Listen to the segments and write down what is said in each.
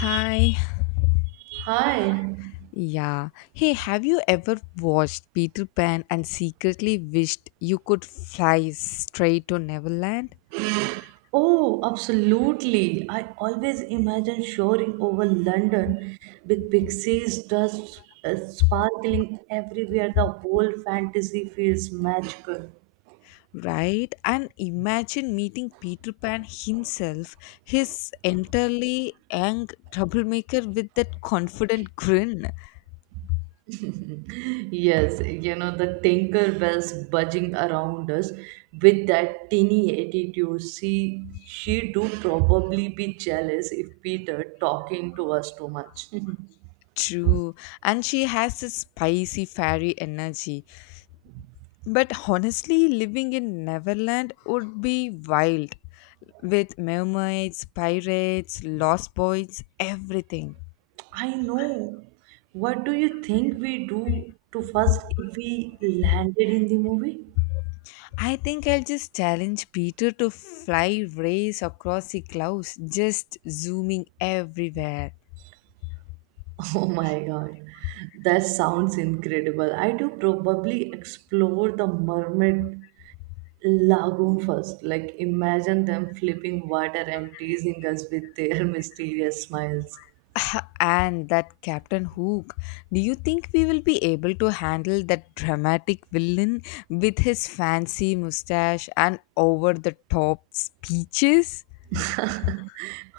Hi. Hi. Yeah. Hey, have you ever watched Peter Pan and secretly wished you could fly straight to Neverland? Oh, absolutely. I always imagine soaring over London with pixies, dust sparkling everywhere. The whole fantasy feels magical. Right? And imagine meeting Peter Pan himself, his entirely young troublemaker with that confident grin. Yes, you know, the tinker bells buzzing around us with that tinny attitude. She do probably be jealous if Peter talking to us too much. True. And she has this spicy fairy energy. But honestly, living in Neverland would be wild with mermaids, pirates, lost boys, everything. I know. What do you think we do to first if we landed in the movie? I think I'll just challenge Peter to fly race across the clouds, just zooming everywhere. Oh my god, that sounds incredible. I do probably explore the mermaid lagoon first. Like, imagine them flipping water and teasing us with their mysterious smiles. And that Captain Hook, do you think we will be able to handle that dramatic villain with his fancy mustache and over the top speeches?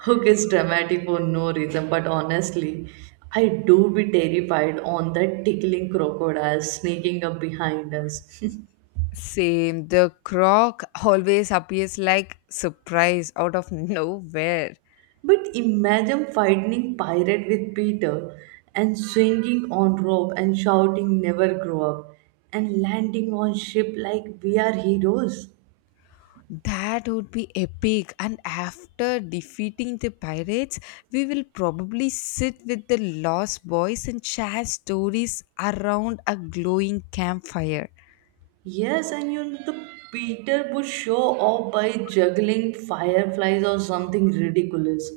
Hook is dramatic for no reason, but honestly, I do be terrified on that tickling crocodile sneaking up behind us. Same. The croc always appears like surprise out of nowhere. But imagine fighting pirate with Peter and swinging on rope and shouting never grow up and landing on ship like we are heroes. That would be epic. And after defeating the pirates, we will probably sit with the lost boys and share stories around a glowing campfire. Yes, and you know, the Peter would show off by juggling fireflies or something ridiculous.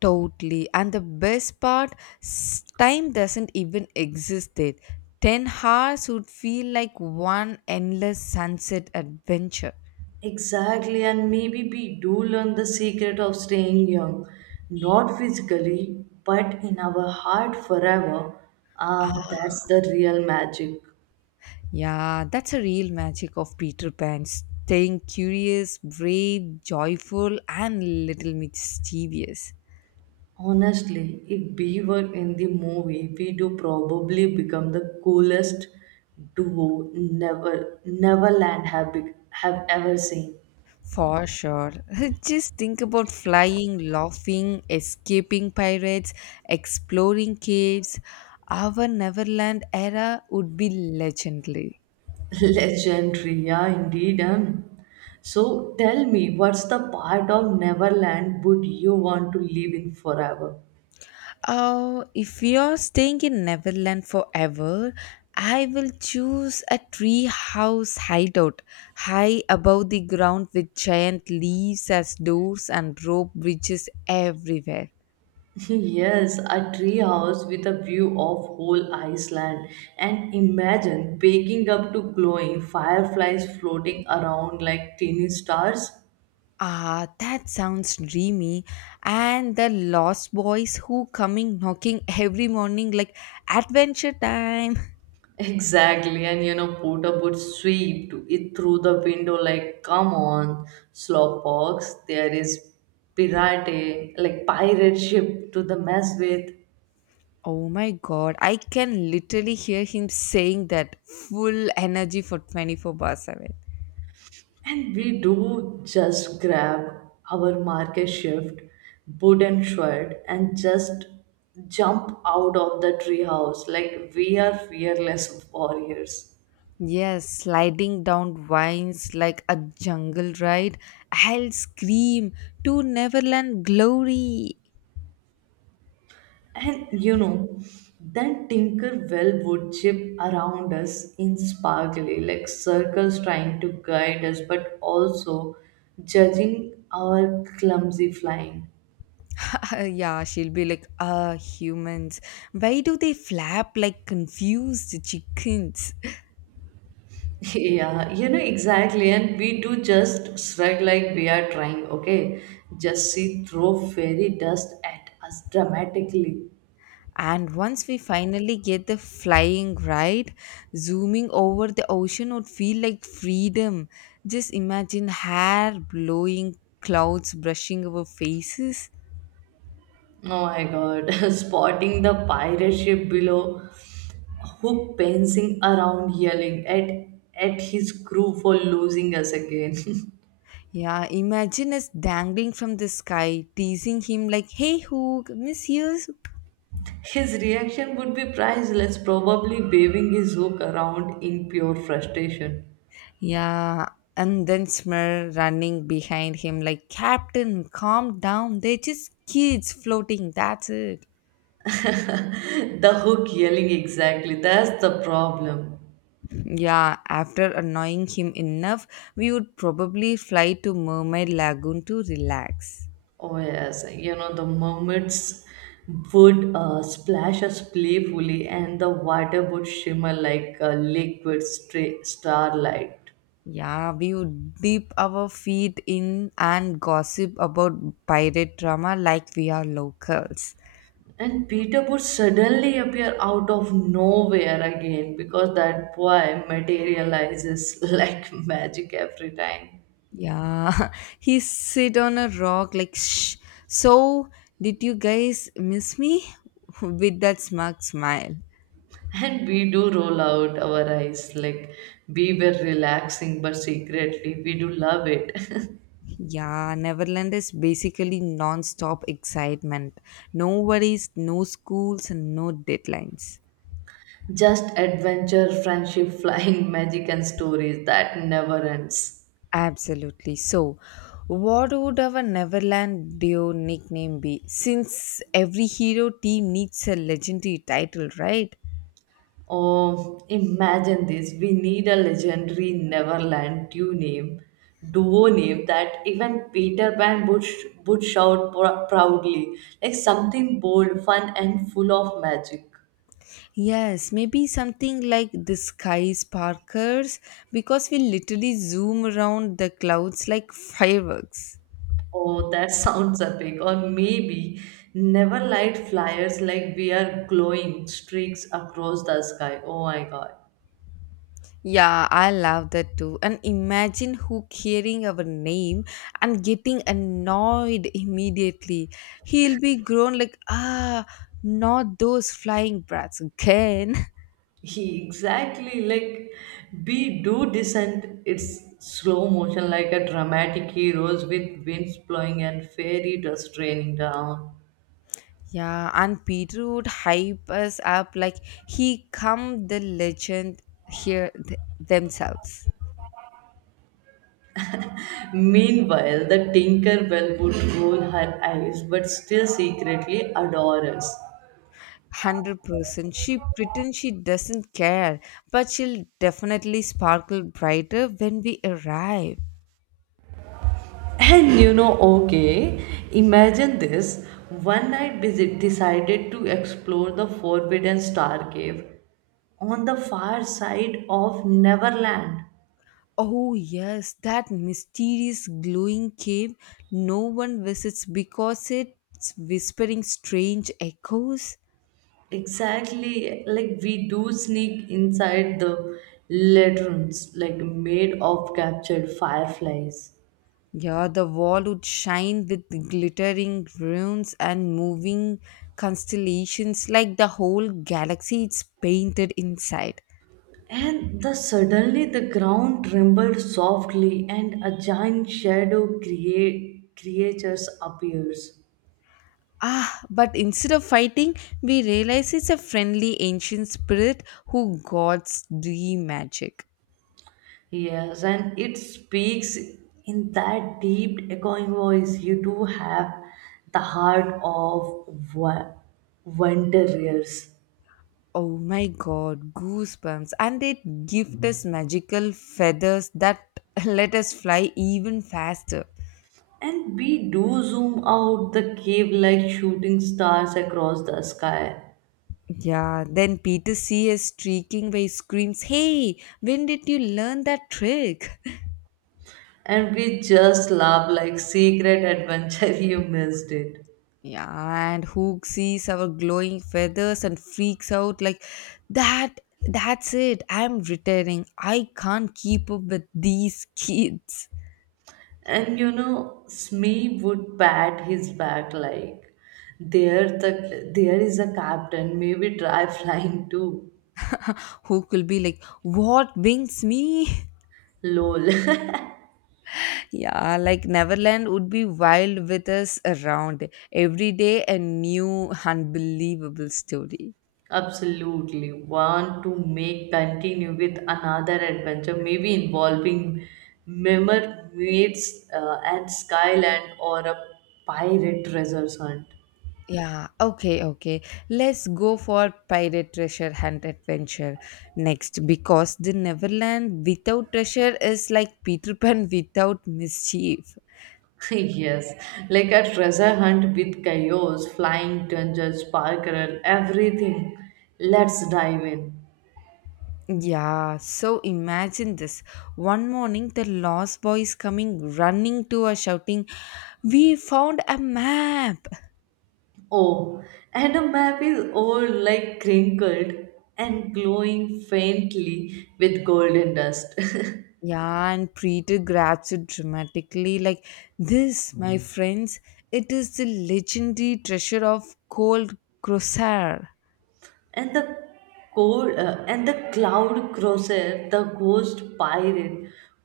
Totally. And the best part, time doesn't even exist there. 10 hours would feel like one endless sunset adventure. Exactly, and maybe we do learn the secret of staying young, not physically, but in our heart forever. Ah, that's the real magic. Yeah, that's a real magic of Peter Pan staying curious, brave, joyful, and little mischievous. Honestly, if we were in the movie, we do probably become the coolest duo never Neverland have bec have ever seen. For sure. Just think about flying, laughing, escaping pirates, exploring caves. Our Neverland era would be legendary. Legendary, yeah, indeed. So tell me, what's the part of Neverland would you want to live in forever? Oh, if you're staying in Neverland forever, I will choose a tree house hideout high above the ground with giant leaves as doors and rope bridges everywhere. Yes, a tree house with a view of whole Iceland and imagine waking up to glowing fireflies floating around like tiny stars. Ah, that sounds dreamy. And the lost boys who coming knocking every morning like adventure time. Exactly, and you know, Porter would sweep it through the window like, "Come on, slowpokes! There is pirate, like pirate ship to the mess with," Oh my god, I can literally hear him saying that full energy for 24 bars. and we do just grab our market shift, wooden shirt, and just jump out of the treehouse like we are fearless warriors. Yes, sliding down vines like a jungle ride. I'll scream to Neverland glory. And you know, then Tinkerbell would chip around us in sparkly, like circles trying to guide us, but also judging our clumsy flying. Yeah, she'll be like, ah, humans. Why do they flap like confused chickens? Yeah, you know exactly, and we do just shrug like we are trying, okay? Just see throw fairy dust at us dramatically. And once we finally get the flying ride, zooming over the ocean would feel like freedom. Just imagine hair blowing, clouds brushing our faces. Oh my god, spotting the pirate ship below who prancing around yelling at his crew for losing us again. Yeah, imagine us dangling from the sky, teasing him like, hey, Hook, miss you. His reaction would be priceless, probably waving his hook around in pure frustration. Yeah, and then Smir running behind him like, Captain, calm down. They're just kids floating. That's it. The hook yelling exactly, that's the problem. Yeah, after annoying him enough, we would probably fly to Mermaid Lagoon to relax. Oh yes, you know the mermaids would splash us playfully and the water would shimmer like a liquid starlight. Yeah, we would dip our feet in and gossip about pirate drama like we are locals. And Peter would suddenly appear out of nowhere again because that boy materializes like magic every time. Yeah, he sit on a rock like shh. So did you guys miss me? With that smug smile. And we do roll out our eyes like we were relaxing, but secretly we do love it. Yeah, Neverland is basically non-stop excitement. No worries, no schools and no deadlines. Just adventure, friendship, flying magic, and stories that never ends. Absolutely. So what would our Neverland duo nickname be? Since every hero team needs a legendary title, right? Oh, imagine this. We need a legendary Neverland duo name that even Peter Pan would shout proudly, like something bold, fun, and full of magic. Yes, maybe something like the sky sparkers because we literally zoom around the clouds like fireworks. Oh, that sounds epic. Or maybe Neverlight flyers like we are glowing streaks across the sky. Oh my god. Yeah, I love that too. And imagine who hearing our name and getting annoyed immediately. He'll be grown like, ah, not those flying brats again. He exactly like be do descent. It's slow motion like a dramatic heroes with winds blowing and fairy dust raining down. Yeah, and Peter would hype us up like he come the legend here themselves. Meanwhile, the Tinkerbell would roll her eyes but still secretly adore us. 100% she pretends she doesn't care, but she'll definitely sparkle brighter when we arrive. And you know, okay, imagine this. One night decided to explore the forbidden star cave on the far side of Neverland. Oh yes, that mysterious glowing cave no one visits because it's whispering strange echoes. Exactly, like we do sneak inside the latrines, like made of captured fireflies. Yeah, the wall would shine with glittering runes and moving constellations like the whole galaxy is painted inside. And the suddenly the ground trembled softly, and a giant shadow create creatures appears. Ah, but instead of fighting, we realize it's a friendly ancient spirit who guards the magic. Yes, and it speaks in that deep echoing voice. You do have the heart of wanderers. Oh my god, goosebumps. And it gift us magical feathers that let us fly even faster. And we do zoom out the cave like shooting stars across the sky. Yeah, then Peter sees us streaking by screams, hey, when did you learn that trick? And we just laugh like secret adventure you missed it. Yeah, and Hook sees our glowing feathers and freaks out like that. That's it. I'm retiring. I can't keep up with these kids. And you know, Smee would pat his back like there is a captain, maybe try flying too. Hook will be like, what wings me? Lol. Yeah, like Neverland would be wild with us around. Every day, a new unbelievable story. Absolutely. Want to make continue with another adventure, maybe involving mermaids and skyland or a pirate treasure hunt. Yeah, okay, okay. Let's go for pirate treasure hunt adventure next because the Neverland without treasure is like Peter Pan without mischief. Yes, like a treasure hunt with chaos, flying dungeons, parkour, everything. Let's dive in. Yeah, so imagine this. One morning, the lost boy is coming running to us, shouting, we found a map! Oh, and the map is all like crinkled and glowing faintly with golden dust. Yeah, and Peter grabs it dramatically, like, this, my friends, it is the legendary treasure of Gold Crosshair. And the cold and the cloud crosser the ghost pirate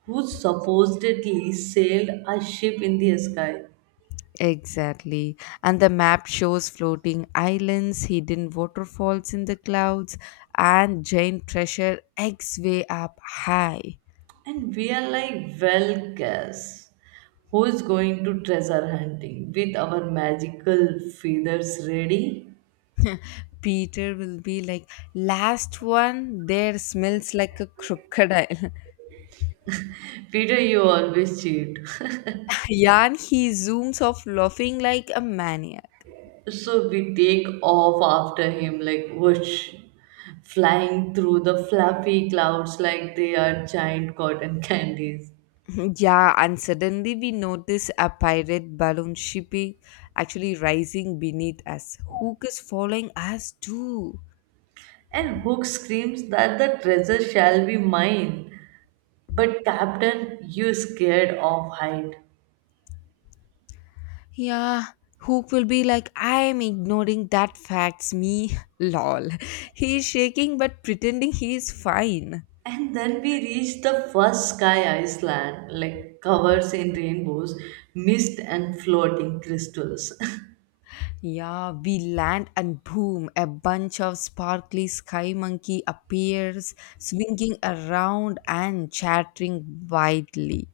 who supposedly sailed a ship in the sky Exactly. And the map shows floating islands, hidden waterfalls in the clouds, and giant treasure X way up high. and we are like well guess who is going to treasure hunting with our magical feathers ready Peter will be like, last one there smells like a crocodile. peter you always cheat Yan, he zooms off laughing like a maniac. so we take off after him like whoosh flying through the fluffy clouds like they are giant cotton candies. Yeah, and suddenly we notice a pirate balloon shipping actually rising beneath us. Hook is following us too. And Hook screams that the treasure shall be mine. But Captain, you scared of height. Yeah, Hook will be like, I am ignoring that facts, me, lol. He's shaking but pretending he is fine. And then we reach the first sky island, like covers in rainbows, mist and floating crystals. Yeah, we land and boom, a bunch of sparkly sky monkey appears, swinging around and chattering wildly.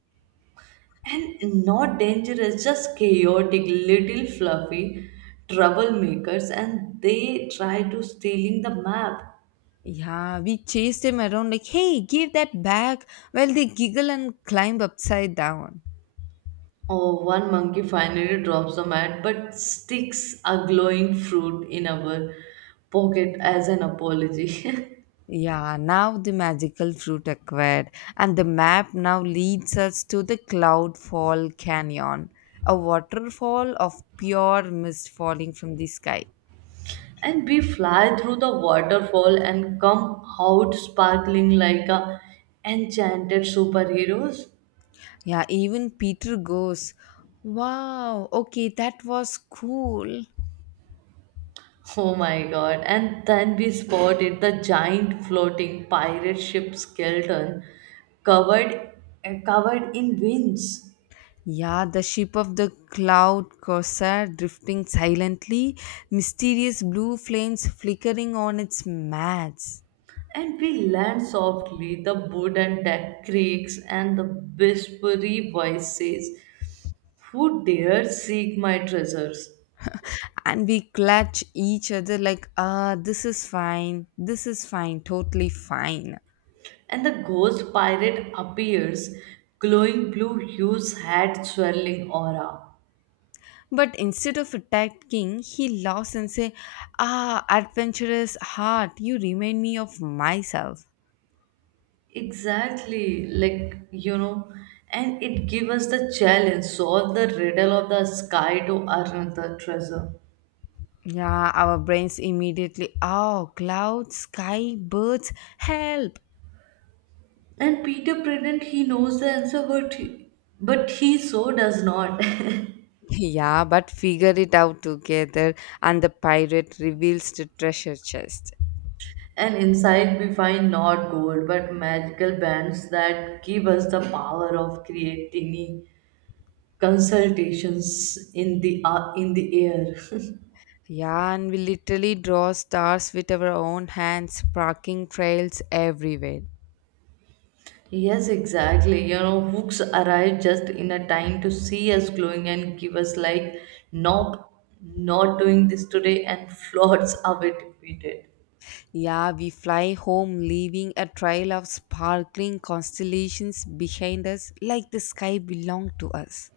And not dangerous, just chaotic, little fluffy troublemakers, and they try to stealing the map. Yeah, we chase them around like, hey, give that back, while they giggle and climb upside down. Oh, one monkey finally drops the mat but sticks a glowing fruit in our pocket as an apology. Yeah, now the magical fruit acquired, and the map now leads us to the Cloudfall Canyon, a waterfall of pure mist falling from the sky. And we fly through the waterfall and come out sparkling like a enchanted superheroes. Yeah, even Peter goes, wow, okay, that was cool. Oh my god. And then we spotted the giant floating pirate ship skeleton covered covered in winds. Yeah, the ship of the cloud corsair drifting silently, mysterious blue flames flickering on its match. And we land softly, the wooden deck creaks, and the whispery voice says, Who dares seek my treasures? And we clutch each other like ah, this is fine, this is fine, totally fine. And the ghost pirate appears, glowing blue hues hat, swirling aura. But instead of attacking, he laughs and say, ah, adventurous heart, you remind me of myself. Exactly, like you know, and it gives us the challenge, solve the riddle of the sky to earn the treasure. Yeah, our brains immediately, oh, clouds, sky, birds, help. And Peter pretend he knows the answer, but he so does not. Yeah, but figure it out together, and the pirate reveals the treasure chest. And inside we find not gold but magical bands that give us the power of creating consultations in the air. Yeah, and we literally draw stars with our own hands, sparking trails everywhere. Yes, exactly. You know, hooks arrive just in a time to see us glowing and give us like, nope, not doing this today, and floats away defeated. Yeah, we fly home, leaving a trail of sparkling constellations behind us, like the sky belonged to us.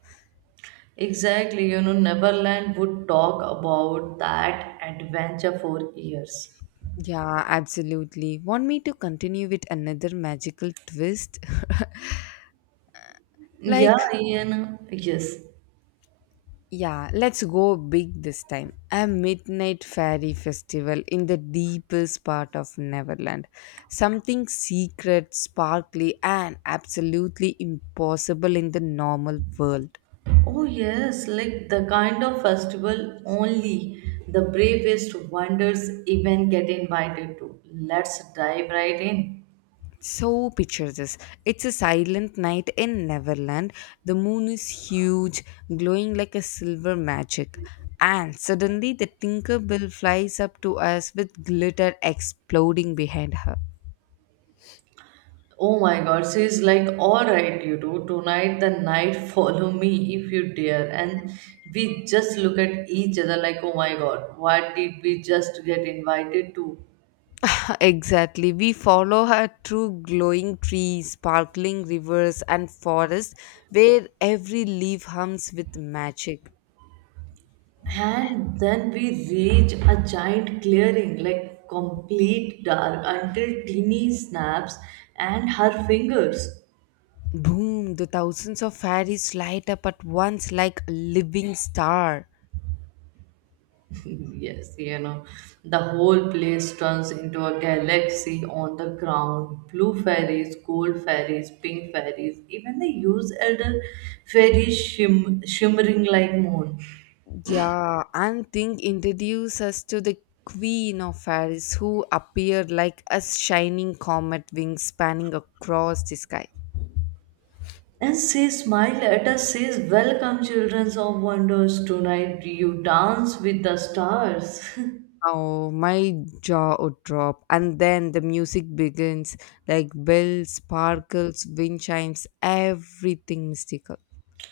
Exactly. You know, Neverland would talk about that adventure for years. Yeah, absolutely. Want me to continue with another magical twist? Yeah, Like, Ian. Yes. yeah, let's go big this time. A midnight fairy festival in the deepest part of Neverland. Something secret, sparkly, and absolutely impossible in the normal world. Oh, yes, like the kind of festival only the bravest wonders even get invited to. Let's dive right in. So, picture this, it's a silent night in Neverland. The moon is huge, glowing like a silver magic. And suddenly, the Tinkerbell flies up to us with glitter exploding behind her. Oh my god, she's like, alright, you do tonight the night, follow me if you dare. And we just look at each other like, oh my god, what did we just get invited to? Exactly. We follow her through glowing trees, sparkling rivers, and forests where every leaf hums with magic. And then we reach a giant clearing, like complete dark, until Teeny snaps and her fingers. Boom! The thousands of fairies light up at once like a living star. Yes, you know, the whole place turns into a galaxy on the ground. Blue fairies, gold fairies, pink fairies, even the use elder fairies shimmering like moon. Yeah, and Thing introduced us to the Queen of Fairies who appeared like a shining comet wing spanning across the sky. And she smiled at us, says, Welcome, children of wonders. Tonight you dance with the stars. Oh, my jaw would drop. And then the music begins like bells, sparkles, wind chimes, everything mystical.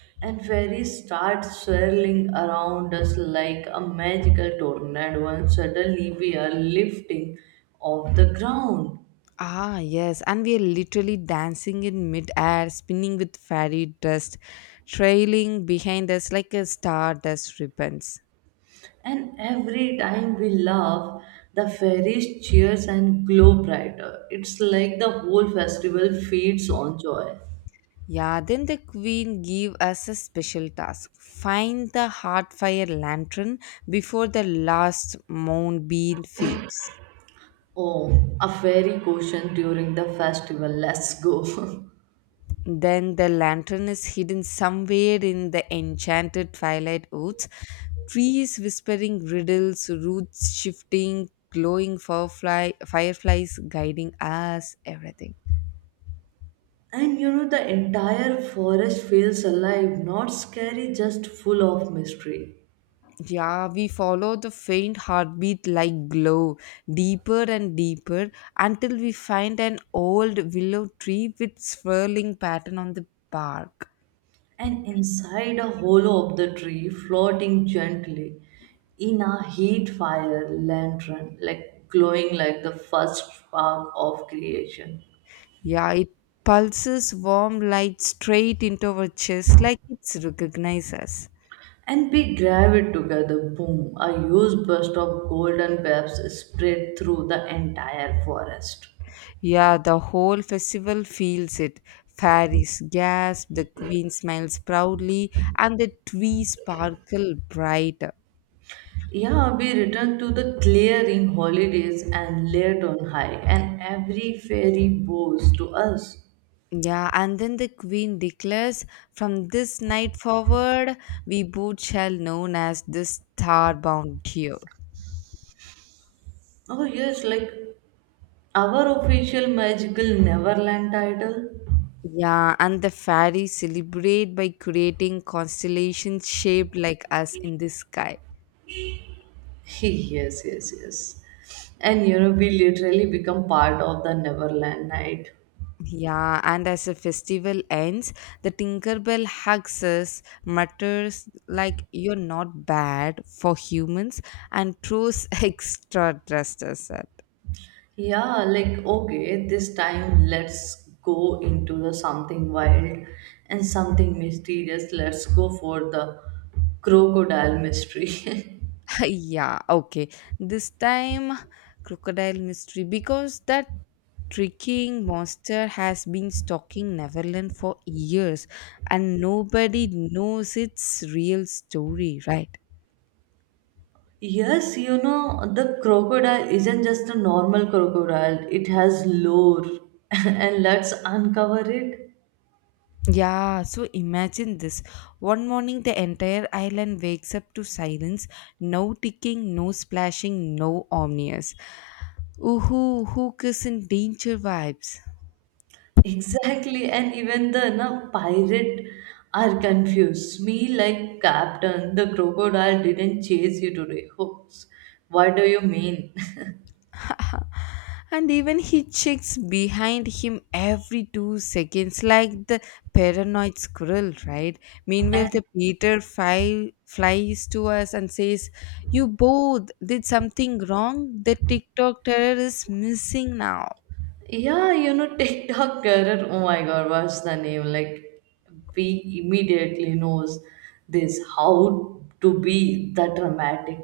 And fairies start swirling around us like a magical tornado, and suddenly we are lifting off the ground. Ah, yes. And we are literally dancing in midair, spinning with fairy dust, trailing behind us like a stardust ribbons. And every time we laugh, the fairies cheers and glow brighter. It's like the whole festival feeds on joy. Yeah, then the queen gave us a special task. Find the heart fire lantern before the last moonbeam fades. Oh, a fairy quotient during the festival. Let's go. Then the lantern is hidden somewhere in the enchanted twilight woods, trees whispering riddles, roots shifting, glowing firefly, fireflies guiding us, everything. And you know, the entire forest feels alive, not scary, just full of mystery. Yeah, we follow the faint heartbeat like glow, deeper and deeper, until we find an old willow tree with swirling pattern on the bark. And inside a hollow of the tree, floating gently in a heat fire lantern, like glowing like the first spark of creation. Yeah, it pulses warm light straight into our chest like it's recognizes us. And we drive it together. Boom! A huge burst of golden waves spread through the entire forest. Yeah, the whole festival feels it. Fairies gasp, the queen smiles proudly, and the trees sparkle brighter. Yeah, we returned to the clearing holidays and laid on high, and every fairy bows to us. Yeah, and then the queen declares, from this night forward, we both shall known as the star-bound trio. Oh, yes, like our official magical Neverland title. Yeah, and the fairies celebrate by creating constellations shaped like us in the sky. Yes, yes, yes. And you know, we literally become part of the Neverland night. Yeah, and as the festival ends, the Tinkerbell hugs us, mutters like you're not bad for humans, and throws extra thrusters at. Yeah, like okay, this time let's go into the something wild and something mysterious. Let's go for the crocodile mystery. Yeah, okay. This time, crocodile mystery because that tricking monster has been stalking Neverland for years, and nobody knows its real story, right? Yes, you know, the crocodile isn't just a normal crocodile, it has lore, and let's uncover it. Yeah, so imagine this. One morning, the entire island wakes up to silence, no ticking, no splashing, no omnius. Ooh, Hook is in danger vibes. Exactly, and even the na, pirate are confused. Me, like captain, the crocodile didn't chase you today. Oops, what do you mean? And even he checks behind him every 2 seconds, like the paranoid squirrel, right? Meanwhile, And the Peter flies to us and says, you both did something wrong. The TikTok terror is missing now. yeah, you know, TikTok career. Oh my god, what's the name? Like, we immediately knows this how to be the dramatic.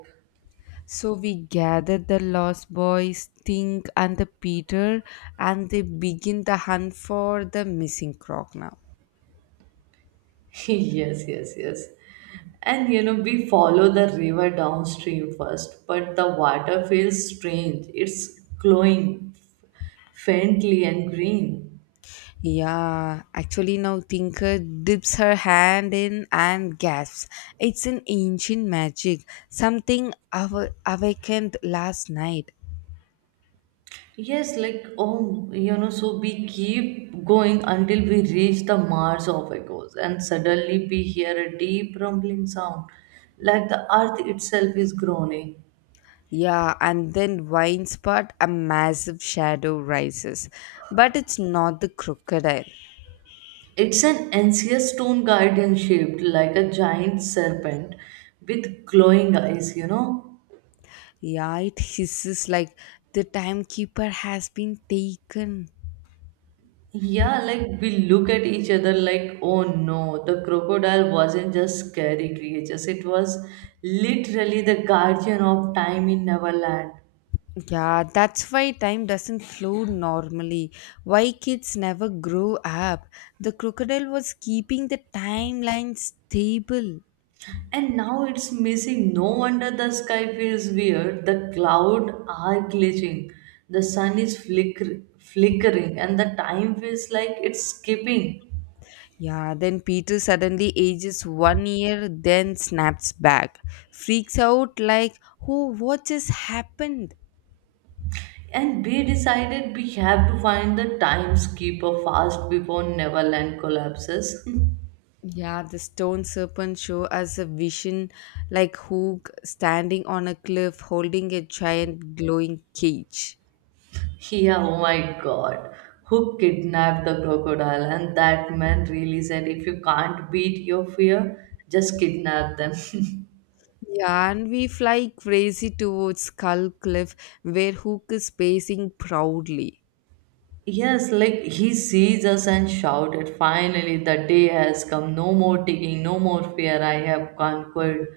So we gather the lost boys, Think, and the Peter, and they begin the hunt for the missing croc now. Yes, yes, yes. And you know, we follow the river downstream first, but the water feels strange. It's glowing faintly and green. Yeah, actually, now Tinker dips her hand in and gasps. It's an ancient magic, something awakened last night. Yes, like oh, you know, so we keep going until we reach the Mars of echoes, and suddenly we hear a deep rumbling sound, like the earth itself is groaning. Yeah, and then wine spot a massive shadow rises. But it's not the crocodile. It's an ancient stone garden shaped like a giant serpent with glowing eyes, you know. Yeah, it hisses like the timekeeper has been taken. Yeah, like we look at each other like, oh no, the crocodile wasn't just scary creatures, it was literally the guardian of time in Neverland. Yeah, that's why time doesn't flow normally. Why kids never grow up. The crocodile was keeping the timeline stable. And now it's missing. No wonder the sky feels weird. The clouds are glitching. The sun is flickering and the time feels like it's skipping. Yeah, then Peter suddenly ages 1 year, then snaps back. Freaks out like, oh, what just happened? And we decided we have to find the time skipper fast before Neverland collapses. Yeah, the stone serpent show us a vision like Hook standing on a cliff holding a giant glowing cage. Yeah, oh my god. Who kidnapped the crocodile? And that man really said if you can't beat your fear, just kidnap them. Yeah, and we fly crazy towards Skull Cliff, where Hook is pacing proudly. Yes, like he sees us and shouted, Finally, the day has come. No more ticking, no more fear.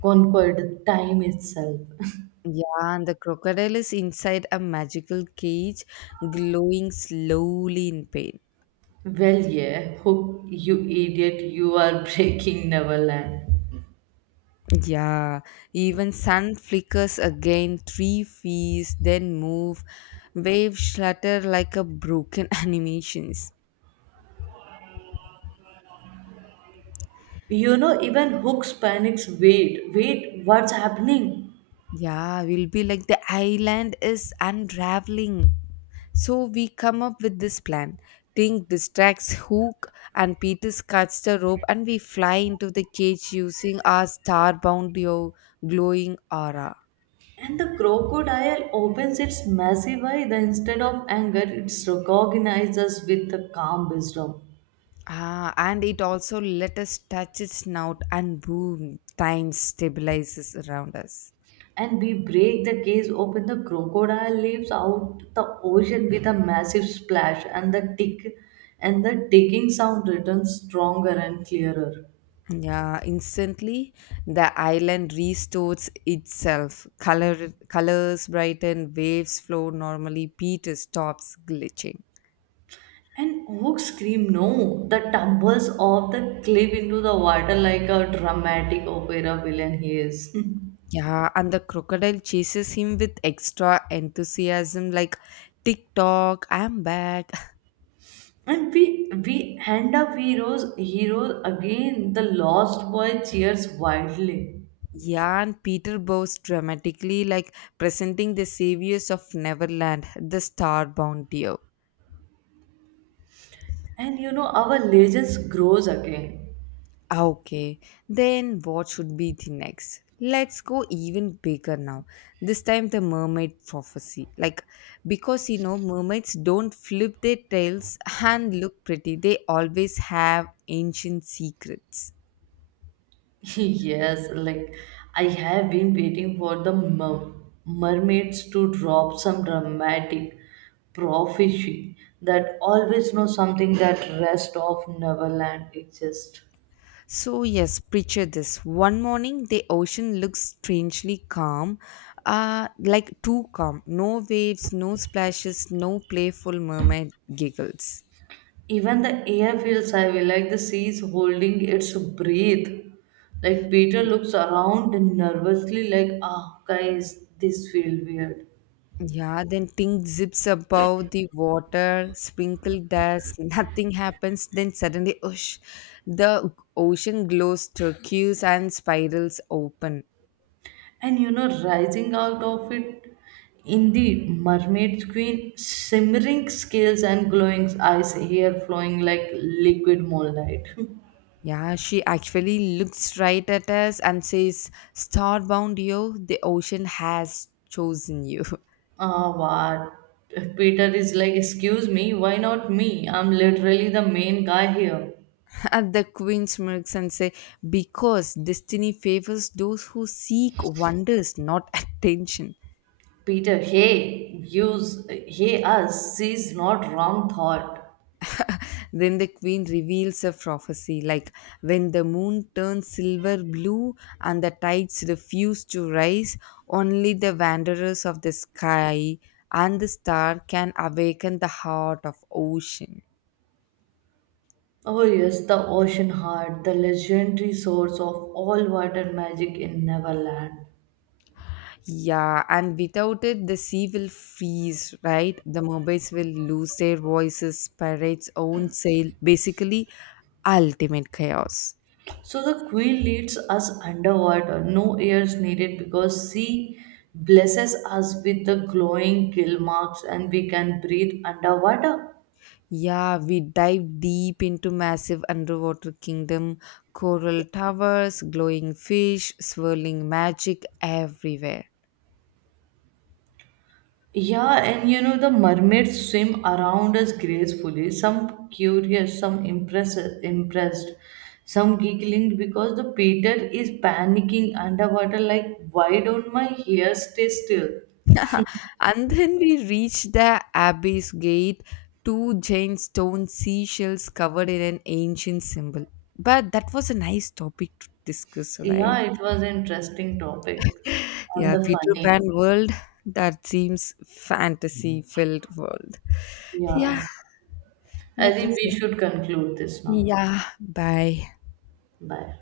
Conquered time itself. Yeah, and the crocodile is inside a magical cage, glowing slowly in pain. Well, yeah, Hook, you idiot, you are breaking Neverland. Yeah, even sun flickers again, 3 feet, then move, waves shlutter like a broken animations. You know, even Hook's panics. Wait, wait, what's happening? Yeah, we'll be like the island is unraveling. So we come up with this plan. Tink distracts Hook and Peter cuts the rope, and we fly into the cage using our starbound glowing aura. And the crocodile opens its massive eye. The instead of anger, it recognizes us with the calm wisdom. Ah, and it also let us touch its snout and boom, time stabilizes around us. And we break the case, open the crocodile leaps out the ocean with a massive splash and the ticking sound returns stronger and clearer. Yeah, instantly the island restores itself. Color, colors brighten, waves flow normally. Peter stops glitching. And oak scream no the tumbles off the cliff into the water like a dramatic opera villain he is. Yeah, and the crocodile chases him with extra enthusiasm, like tick tock, I'm back. And we end up heroes again. The lost boy cheers wildly Yeah, and Peter bows dramatically, like presenting the saviors of Neverland, the starbound deer. and you know our legends grows again. Ah, okay, then what should be the next? Let's go even bigger now. This time, the mermaid prophecy. Like, because you know, mermaids don't flip their tails and look pretty, they always have ancient secrets. Yes, like I have been waiting for the mermaids to drop some dramatic prophecy that always know something that rest of Neverland exists. So, yes, picture this. One morning, the ocean looks strangely calm, like too calm. No waves, no splashes, no playful mermaid giggles. Even the air feels heavy, like the sea is holding its breath. Like Peter looks around nervously, like, ah, guys, this feels weird. Yeah, then pink zips above the water, sprinkle dust, nothing happens. Then suddenly, whoosh, the ocean glows turquoise and spirals open. And you know, rising out of it, indeed, mermaid queen, shimmering scales and glowing eyes, hair flowing like liquid moonlight. Yeah, she actually looks right at us and says, Starbound yo, the ocean has chosen you. Ah, what? Peter is like, excuse me, why not me? I'm literally the main guy here. And the queen smirks and say, because destiny favors those who seek wonders, not attention. Peter, hey, use, hey us, she's not wrong thought. Then the queen reveals a prophecy like when the moon turns silver blue and the tides refuse to rise, only the wanderers of the sky and the star can awaken the heart of ocean. Oh yes, the ocean heart, the legendary source of all water magic in Neverland. Yeah, and without it, the sea will freeze, right? The mobiles will lose their voices, pirates own sail, basically, ultimate chaos. So the Queen leads us underwater. No air is needed because she blesses us with the glowing gill marks and we can breathe underwater. Yeah, we dive deep into massive underwater kingdom, coral towers, glowing fish, swirling magic everywhere. Yeah, and you know, the mermaids swim around us gracefully, some curious, some impressed, some giggling because the Peter is panicking underwater like, why don't my hair stay still? And then we reach the abyss gate, two giant stone seashells covered in an ancient symbol. But that was a nice topic to discuss, right? Yeah, it was an interesting topic and Yeah, the Peter funny. Pan world that seems fantasy filled world. Yeah, Yeah. let I think us. we Just. should conclude this now. Yeah, bye. Bye.